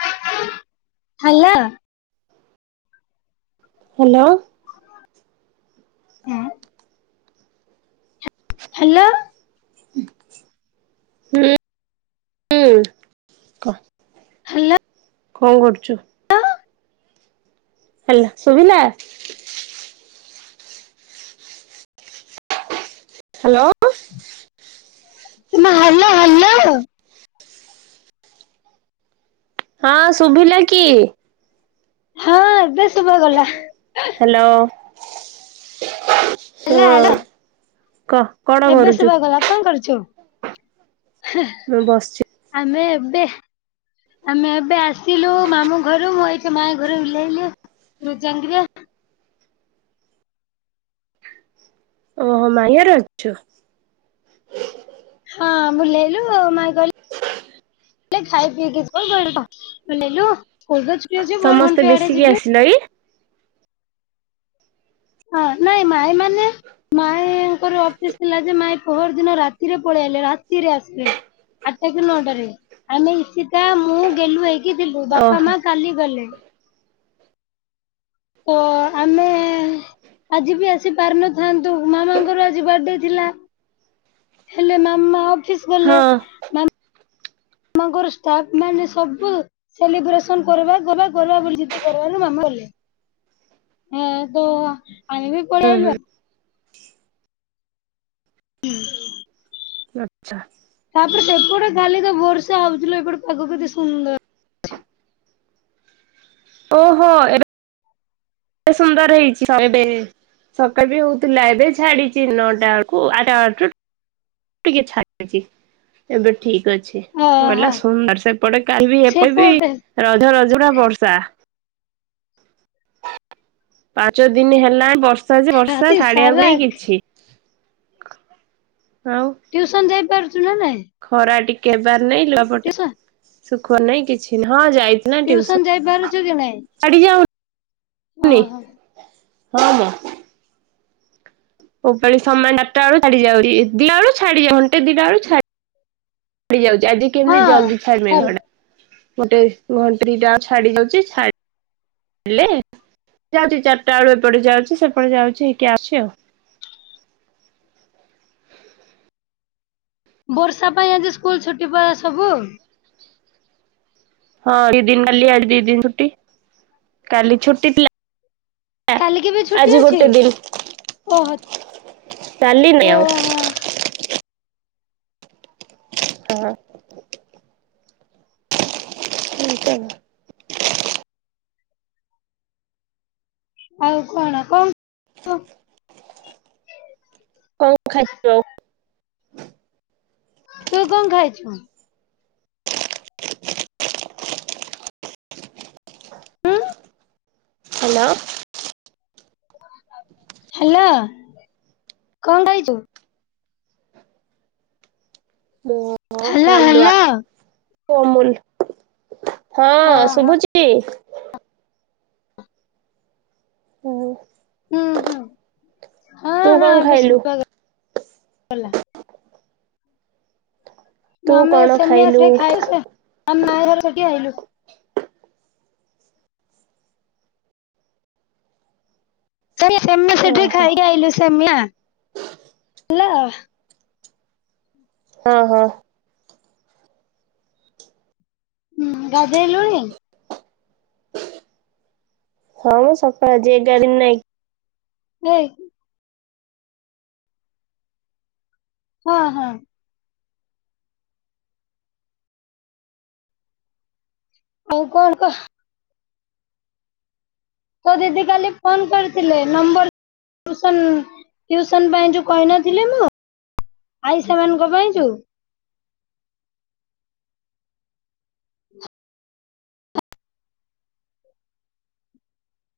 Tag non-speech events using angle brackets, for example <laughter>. <unintelligible> Hello! Hello! ହୁଁ। Hello! ହୁଁ, କହ। ହାଲୋ! କଣ କରୁଛୁ? ହାଲୋ, ଶୁଭିଲା? ହାଲୋ! <unintelligible> Hello, hello! ହଁ, ଶୁଭିଲା କି? ହଁ, ଏବେ ଶୁଭା ଗଲା। ହାଲୋ, ହାଲୋ ହାଲୋ ହଁ, କହ କଣ କରୁଛୁ? <unintelligible> କଣ କରୁଛୁ? <inaudible> ମୁଁ ବସିଛି। ଆମେ ଏବେ ଆମେ ଏବେ ଆସିଲୁ ମାମୁଁ ଘରୁ ମୁଁ ଏଇଠି ମାଇଁ ଘରୁ ଉଲ୍ହେଇଲି। <inaudible> ଓହୋଃ, ମାଇଁ ଘରେ ଅଛୁ? ହଁ, ଉଲ୍ହେଇଲୁ ମାଇ କହି <unintelligible> ନାଈ। ହଁ, ନାଇଁ, ମାଇଁ ମାନେ ମାଇଁଙ୍କର ଅଫିସ ଥିଲା ଯେ ମାଇଁ ପହର ଦିନ ରାତିରେ ପଳେଇଆଇଲେ, ରାତିରେ ଆସିଲେ। ଆଠଟା କି ନଅଟାରେ, ଆମେ ଇସିତା ମୁଁ ଗେଲୁ ହେଇକି ଥିଲୁ ବାପା ଓହୋ ମା କାଲି ଗଲେ। ତ ଆମେ ଆଜି ବି ଆସି ପାରିନଥାନ୍ତୁ, ମାମାଙ୍କର ଆଜି ବାର୍ଥଡେ ଥିଲା। ହେଲେ ମାମା ଅଫିସ ହଁ ଗଲେ। ମାମାଙ୍କର ଷ୍ଟାଫ୍ ମାନେ ସବୁ ସେଲିବ୍ରେସନ କରିବା କରିବା କରିବା ବୋଲିି ଜିଦି କରିବାରୁ ମାମା କଲେ। ହେ ତ ଆମେ ବି ହୁଁ ପଳେଇଆଲୁ ହୁଁ ଆ ହୁଁ। ଆଚ୍ଛା। ତାପରେ ସେପଟେ ଖାଲି ତ ବର୍ଷା ହଉଛି ଲୋ ଏପଟେ ପାଗ କେତେ ସୁନ୍ଦର। ଓହୋଃ, ଏବେ ଏତେ ସୁନ୍ଦର ହେଇଛି <unintelligible> ସକାଳେ ବି ହଉଥିଲା ଏବେ ଛାଡିଛି ନଅଟା ବେଳକୁ, ଆ <unintelligible> ଟିକେ ଛାଟୁଛି। ଏବେ ଠିକ ଅଛି। ଓହୋ ବୋଲା ସୁନ୍ଦ ସେପଟେ କାହିବି ଏପ ବି ସେପଟେ ରଜ ରଜ ଟା ବର୍ଷା। ପାଞ୍ଚ ଦିନ ହେଲାଁ ବର୍ଷା ଯେ ବର୍ଷା ରାତି ଛାଡିବାକୁ ସାରା ପାଇଁ କିଛି ଆଉ ଟ୍ୟୁସନ ଯାଇପାରୁଛୁ ନା ନାଇଁ? ଖରା ଟିକେ ହେବାର ନାଇଁ ଲୁଆପଟା ଟିଉସନ ସୁଖଅର ନାଇଁ କିଛି ହଁ ଯାଇ ଟ୍ୟୁସନ ଯାଇପାରୁଛୁ କି ନାଇଁ? ଆଡିଯ ଓହୋ ହଁବା ଉପଳି ସମୟ ବାରଟା ବେଳୁ ଛାଡି ଯାଉଛି। ଦିନଆଳୁ ଛାଡି ଯାଉ ଘଣ୍ଟେ ଦିଟା ଛା ଛାଡିଯାଉଛି ଆଜି କେମିତି ହଁ ଜଲ୍ଦି ଛାଡ ସରି ମେଘଟା ଗୋଟେ ଘଣ୍ଟେ ଦିଟା ଛାଡି ଯାଉଛି ଛାଡ ହେଲେ ଯାଉଛି ଚାରିଟା ବେଳୁ ଏପଟେ ଯାଉଛି ସେପଟେ ଯାଉଛି ହେଇକି ଆସୁଛି ଆଉ। ବର୍ଷା ପାଇଁ ଆଜି ସ୍କୁଲ ଛୁଟି ପରା ସବୁ! ହଁ ଦି ଦିନ କାଲି ଆ ଦି ଦିନ ଛୁଟି କାଲି ଛୁଟି ଥିଲା। ଆ କାଲିକି ବି ଛୁଟି ଆଜି ଅଛି? ଗୋଟେ ଦିନ। ଓହୋ ଚାଲିିନି ଆଉ ଓହୋ ହଁ ହଁ ଠ <unintelligible> ଆଉ କଣ କଣ କଣ ଖାଇଛ? ତୁ କଣ ଖାଇଛୁ? ହ୍ୟାଲୋ ହ୍ୟାଲୋ କଣ ଖାହିଛୁ? ମୋ ଓ ହାଲୋ ହାଲୁଆ ହାଲୋ ଅମୂଲ ହଁ ଓହୋ ଶୁଭୁଛି। ଟି ହୁଁ ହୁଁ ହୁଁ ହଁ ତୁ ହଁ କଣ ଏବେ ଖାଇଲୁ? ଶୁଭାଗଲା। ତୁ ଆମେ କଣ ସେମିଆ ଖାଇଲୁ ଖି ଖାଇଛ ଆ ମା ଘର ହେରିକି ଆଇଲୁ। ସେଡିଆ ସେମିଆ ସେଠି ଓହୋ ଖାଇକି ଆଇଲୁ ସେମିଆ। ହେଲା ହଁ ହଁ ହୁଁ ଗାଧେଇ ଲୁଣି। ହଁ ମୁଁ ସକାଳେ ଆଜି ଏଗାରିଂ ନାଇଁ। ଏ ଇ। ହଁ ହଁ। ଆଉ କଣ କହ? ତୋ ଦିଦି କାଲି ଫୋନ କରିଥିଲେ ନମ୍ବର ଟ୍ୟୁସନ ଟ୍ୟୁସନ ପାଇଁ ଯୋଉ କହିନଥିଲି ମୁଁ ଆଇ ସେମାନଙ୍କ ପାଇଁଛୁ।